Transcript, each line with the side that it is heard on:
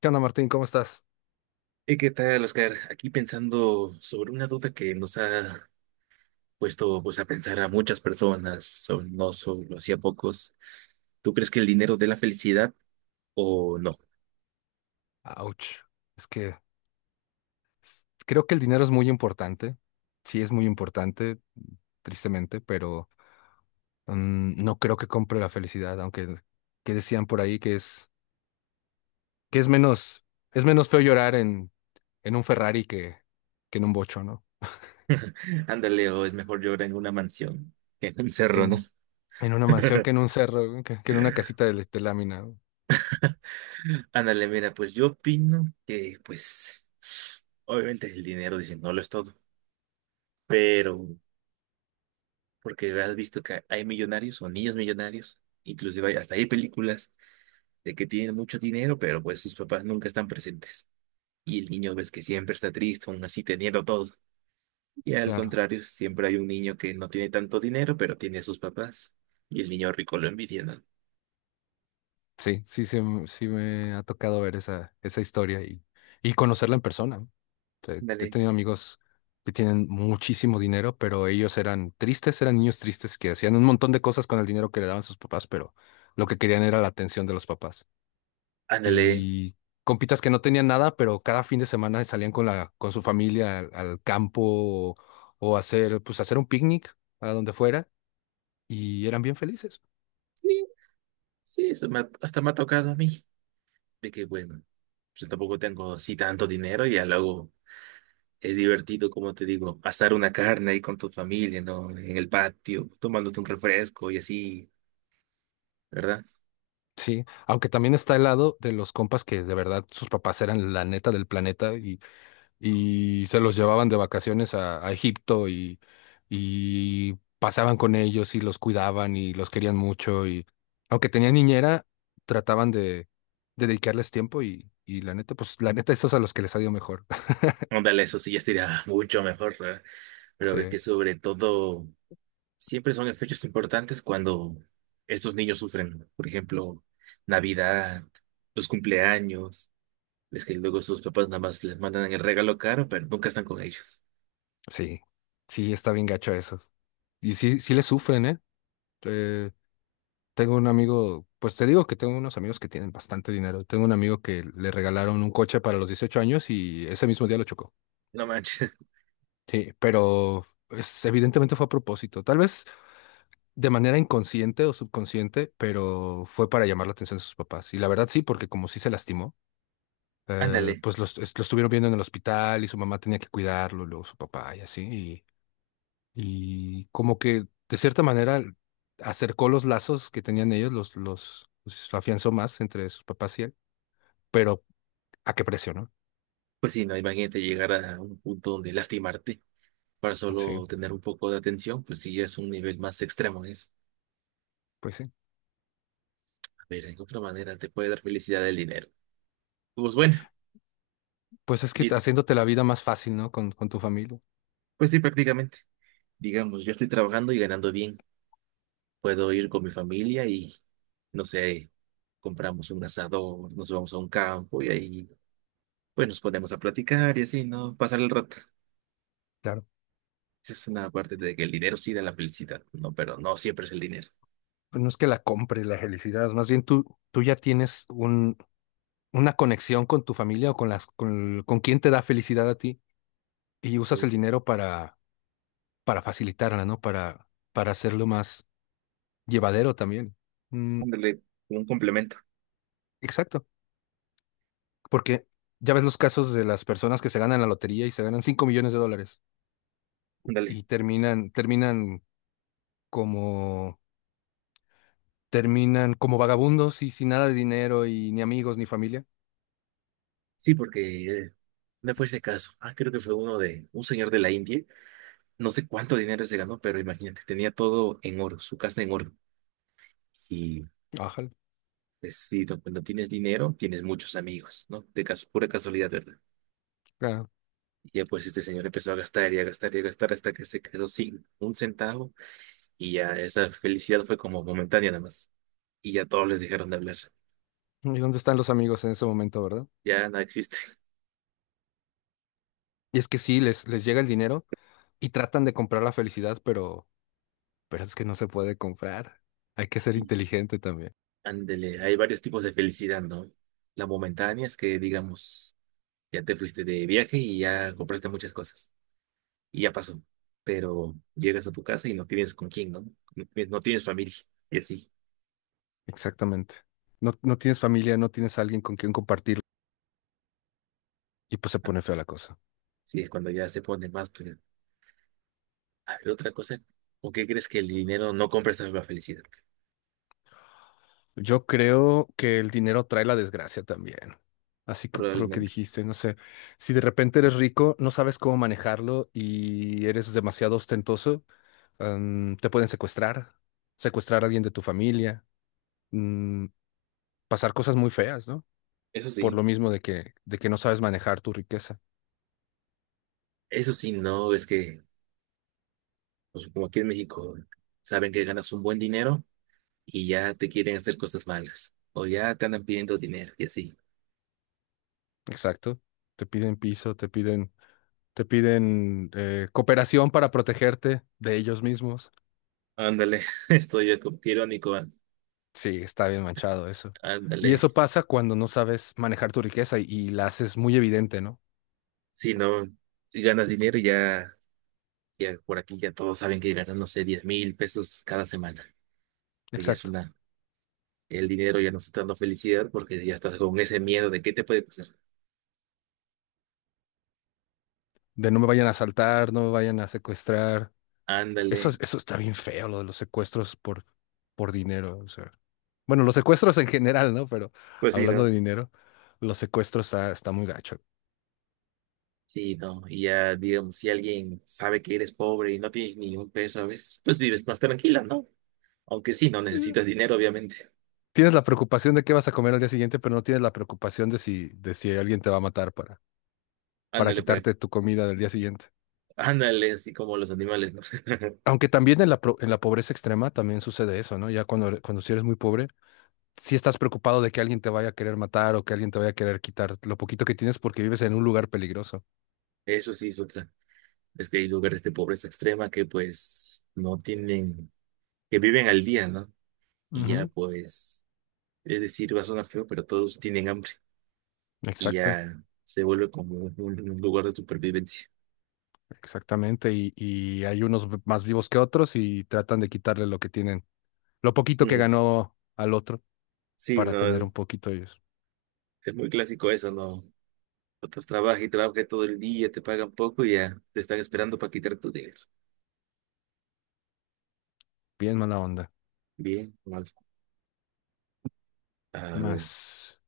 left: ¿Qué onda, Martín? ¿Cómo estás?
right: ¿Y qué tal, Oscar? Aquí pensando sobre una duda que nos ha puesto pues, a pensar a muchas personas, no solo así a pocos. ¿Tú crees que el dinero dé la felicidad o no?
left: Ouch. Es que creo que el dinero es muy importante. Sí, es muy importante, tristemente, pero no creo que compre la felicidad, aunque que decían por ahí que que es menos es menos feo llorar en un Ferrari que en un bocho, ¿no?
right: Ándale, o es mejor llorar en una mansión que en un cerro, ¿no?
left: En, en una mansión que en un cerro, que en una casita de lámina, ¿no?
right: Ándale, mira, pues yo opino que, pues, obviamente el dinero, dicen, no lo es todo, pero porque has visto que hay millonarios o niños millonarios, inclusive hasta hay películas de que tienen mucho dinero, pero pues sus papás nunca están presentes. Y el niño ves que siempre está triste, aún así teniendo todo. Y al
left: Claro.
right: contrario, siempre hay un niño que no tiene tanto dinero, pero tiene a sus papás. Y el niño rico lo envidia, ¿no?
left: Sí me ha tocado ver esa historia y conocerla en persona, ¿no? He
right: Ándale,
left: tenido amigos que tienen muchísimo dinero, pero ellos eran tristes, eran niños tristes que hacían un montón de cosas con el dinero que le daban sus papás, pero lo que querían era la atención de los papás.
right: ándale.
left: Y compitas que no tenían nada, pero cada fin de semana salían con con su familia al campo pues hacer un picnic a donde fuera y eran bien felices.
right: Sí, sí, eso hasta me ha tocado a mí. De que, bueno, yo tampoco tengo así tanto dinero y ya luego es divertido, como te digo, asar una carne ahí con tu familia, ¿no? En el patio, tomándote un refresco y así, ¿verdad?
left: Sí, aunque también está el lado de los compas que de verdad sus papás eran la neta del planeta y se los llevaban de vacaciones a Egipto y pasaban con ellos y los cuidaban y los querían mucho y aunque tenían niñera, trataban de dedicarles tiempo y la neta, pues la neta esos a los que les ha ido mejor.
right: Ándale, eso sí ya sería mucho mejor, ¿verdad? Pero
left: Sí,
right: ves que sobre todo... siempre son en fechas importantes cuando estos niños sufren. Por ejemplo, Navidad, los cumpleaños. Es que luego sus papás nada más les mandan el regalo caro, pero nunca están con ellos.
left: sí, sí, está bien gacho eso. Y sí, sí les sufren, ¿eh? Eh, Tengo un amigo, pues te digo que tengo unos amigos que tienen bastante dinero. Tengo un amigo que le regalaron un coche para los 18 años y ese mismo día lo chocó.
right: No manches.
left: Sí, pero evidentemente fue a propósito. Tal vez de manera inconsciente o subconsciente, pero fue para llamar la atención de sus papás. Y la verdad sí, porque como sí se lastimó,
right: Ándale.
left: lo estuvieron viendo en el hospital y su mamá tenía que cuidarlo, luego su papá y así. Y como que de cierta manera acercó los lazos que tenían ellos, los afianzó más entre sus papás y él. Pero ¿a qué precio, no?
right: Pues sí, no, imagínate llegar a un punto donde lastimarte para
left: Sí,
right: solo tener un poco de atención, pues sí, ya es un nivel más extremo eso.
left: sí.
right: A ver, en otra manera te puede dar felicidad el dinero. Pues bueno,
left: Pues es que
right: y-
left: haciéndote la vida más fácil, ¿no? Con tu familia.
right: pues sí, prácticamente. Digamos, yo estoy trabajando y ganando bien. Puedo ir con mi familia y no sé, compramos un asador, nos vamos a un campo y ahí pues nos ponemos a platicar y así, ¿no? Pasar el rato.
left: Claro.
right: Esa es una parte de que el dinero sí da la felicidad, ¿no? Pero no siempre es el dinero.
left: Pues no es que la compre la felicidad, más bien tú ya tienes una conexión con tu familia o con con quien te da felicidad a ti y usas el
right: Sí.
left: dinero para facilitarla, ¿no? Para hacerlo más llevadero también. Mm,
right: Ándale, como un complemento,
left: exacto, porque ya ves los casos de las personas que se ganan la lotería y se ganan 5 millones de dólares
right: ándale.
left: y como, terminan como vagabundos y sin nada de dinero y ni amigos ni familia.
right: Sí, porque me fue ese caso. Ah, creo que fue uno de un señor de la India. No sé cuánto dinero se ganó, pero imagínate, tenía todo en oro, su casa en oro. Y
left: Ajá,
right: pues sí, cuando tienes dinero, tienes muchos amigos, ¿no? De caso, pura casualidad, ¿verdad?
left: claro.
right: Y ya pues este señor empezó a gastar y a gastar y a gastar hasta que se quedó sin un centavo y ya esa felicidad fue como momentánea nada más. Y ya todos les dejaron de hablar.
left: ¿Y dónde están los amigos en ese momento, verdad?
right: Ya no existe.
left: Y es que sí, les llega el dinero y tratan de comprar la felicidad, pero es que no se puede comprar. Hay que ser
right: Sí,
left: inteligente también.
right: ándele, hay varios tipos de felicidad, ¿no? La momentánea es que, digamos, ya te fuiste de viaje y ya compraste muchas cosas y ya pasó. Pero llegas a tu casa y no tienes con quién, ¿no? No tienes familia y así.
left: Exactamente. No, no tienes familia, no tienes alguien con quien compartirlo y pues se pone fea la cosa.
right: Sí, es cuando ya se pone más. Pero, a ver, otra cosa, ¿o qué crees que el dinero no compra esa misma felicidad?
left: Yo creo que el dinero trae la desgracia también. Así que por lo que
right: Probablemente.
left: dijiste, no sé, si de repente eres rico, no sabes cómo manejarlo y eres demasiado ostentoso, te pueden secuestrar, secuestrar a alguien de tu familia, mm, pasar cosas muy feas, ¿no?
right: Eso
left: Por lo
right: sí,
left: mismo de de que no sabes manejar tu riqueza.
right: eso sí, no, es que, pues, como aquí en México, saben que ganas un buen dinero y ya te quieren hacer cosas malas, o ya te andan pidiendo dinero y así.
left: Exacto. Te piden piso, te piden cooperación para protegerte de ellos mismos.
right: Ándale, estoy yo como que irónico,
left: Sí, está bien manchado eso. Y
right: ándale.
left: eso pasa cuando no sabes manejar tu riqueza y la haces muy evidente, ¿no?
right: Si no, si ganas dinero ya, ya por aquí ya todos saben que ganan, no sé, 10,000 pesos cada semana. Pues ya es
left: Exacto.
right: una, el dinero ya no está dando felicidad porque ya estás con ese miedo de qué te puede pasar.
left: De no me vayan a asaltar, no me vayan a secuestrar. Eso,
right: Ándale,
left: eso está bien feo, lo de los secuestros por dinero. O sea, bueno, los secuestros en general, ¿no? Pero
right: pues sí,
left: hablando
right: ¿no?
left: de dinero, los secuestros está muy gacho.
right: Sí, no, y ya digamos, si alguien sabe que eres pobre y no tienes ni un peso a veces, pues vives más tranquila, ¿no? Aunque sí, no necesitas dinero, obviamente.
left: Tienes la preocupación de qué vas a comer al día siguiente, pero no tienes la preocupación de de si alguien te va a matar para
right: Ándale para
left: quitarte
right: acá.
left: tu comida del día siguiente.
right: Ándale, así como los animales, ¿no?
left: Aunque también en en la pobreza extrema también sucede eso, ¿no? Ya cuando si eres muy pobre, sí estás preocupado de que alguien te vaya a querer matar o que alguien te vaya a querer quitar lo poquito que tienes porque vives en un lugar peligroso.
right: Eso sí es otra. Es que hay lugares de pobreza extrema que pues no tienen, que viven al día, ¿no? Y ya
left: Ujú.
right: pues, es decir, va a sonar feo, pero todos tienen hambre y
left: Exacto,
right: ya se vuelve como un lugar de supervivencia.
left: Exactamente. Y hay unos más vivos que otros y tratan de quitarle lo que tienen, lo poquito que
right: Mm,
left: ganó al otro
right: sí,
left: para
right: no,
left: tener un poquito ellos.
right: es muy clásico eso, ¿no? Otros trabajan y trabajan todo el día, te pagan poco y ya te están esperando para quitar tu dinero.
left: Bien mala onda.
right: Bien, mal. A ver,
left: Más.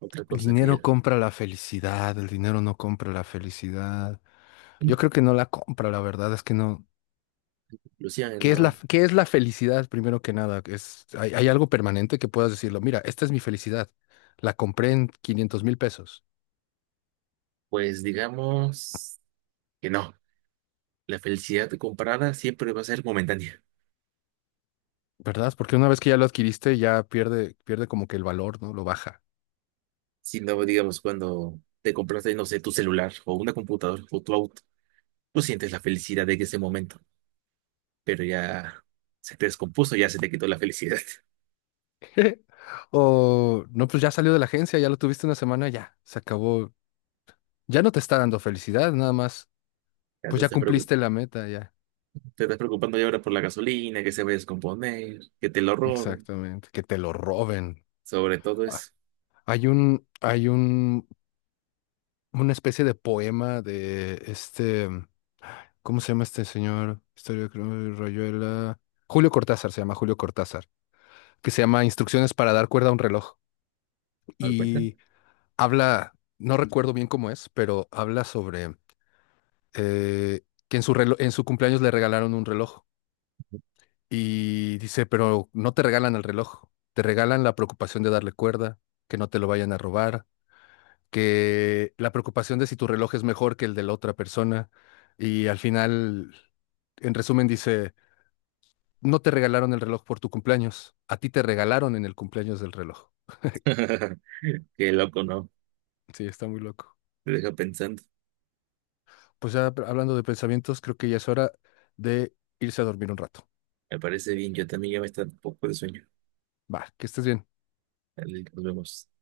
right: otra
left: El
right: cosa
left: dinero
right: que
left: compra la felicidad, el dinero no compra la felicidad. Yo creo que no la compra, la verdad es que no.
right: Luciana,
left: ¿Qué es
right: no.
left: qué es la felicidad primero que nada? Hay algo permanente que puedas decirlo, mira, esta es mi felicidad. La compré en 500 mil pesos,
right: Pues digamos que no. La felicidad comprada siempre va a ser momentánea.
left: ¿verdad? Porque una vez que ya lo adquiriste, ya pierde como que el valor, ¿no? Lo baja.
right: Si no, digamos, cuando te compraste, no sé, tu celular o una computadora o tu auto, tú sientes la felicidad de ese momento, pero ya se te descompuso, ya se te quitó la felicidad.
left: O no, pues ya salió de la agencia, ya lo tuviste una semana, ya, se acabó. Ya no te está dando felicidad, nada más.
right: Ya
left: Pues
right: te
left: ya
right: estás preocup-
left: cumpliste la meta, ya.
right: Te estás preocupando ya ahora por la gasolina, que se va a descomponer, que te lo roben.
left: Exactamente, que te lo roben.
right: Sobre todo
left: Ah,
right: eso.
left: hay hay un, una especie de poema de este, ¿cómo se llama este señor? Historia de Rayuela. Julio Cortázar, se llama Julio Cortázar, que se llama Instrucciones para dar cuerda a un reloj.
right: ¿Dar cuenta?
left: Y habla, no recuerdo bien cómo es, pero habla sobre eh, que en su en su cumpleaños le regalaron un reloj. Y dice, pero no te regalan el reloj, te regalan la preocupación de darle cuerda, que no te lo vayan a robar, que la preocupación de si tu reloj es mejor que el de la otra persona y al final, en resumen, dice, no te regalaron el reloj por tu cumpleaños, a ti te regalaron en el cumpleaños del reloj.
right: Qué loco, ¿no?
left: Sí, está muy loco.
right: Te deja pensando.
left: Pues ya hablando de pensamientos, creo que ya es hora de irse a dormir un rato.
right: Me parece bien. Yo también ya me está un poco de sueño.
left: Va, que estés bien.
right: Dale, nos vemos.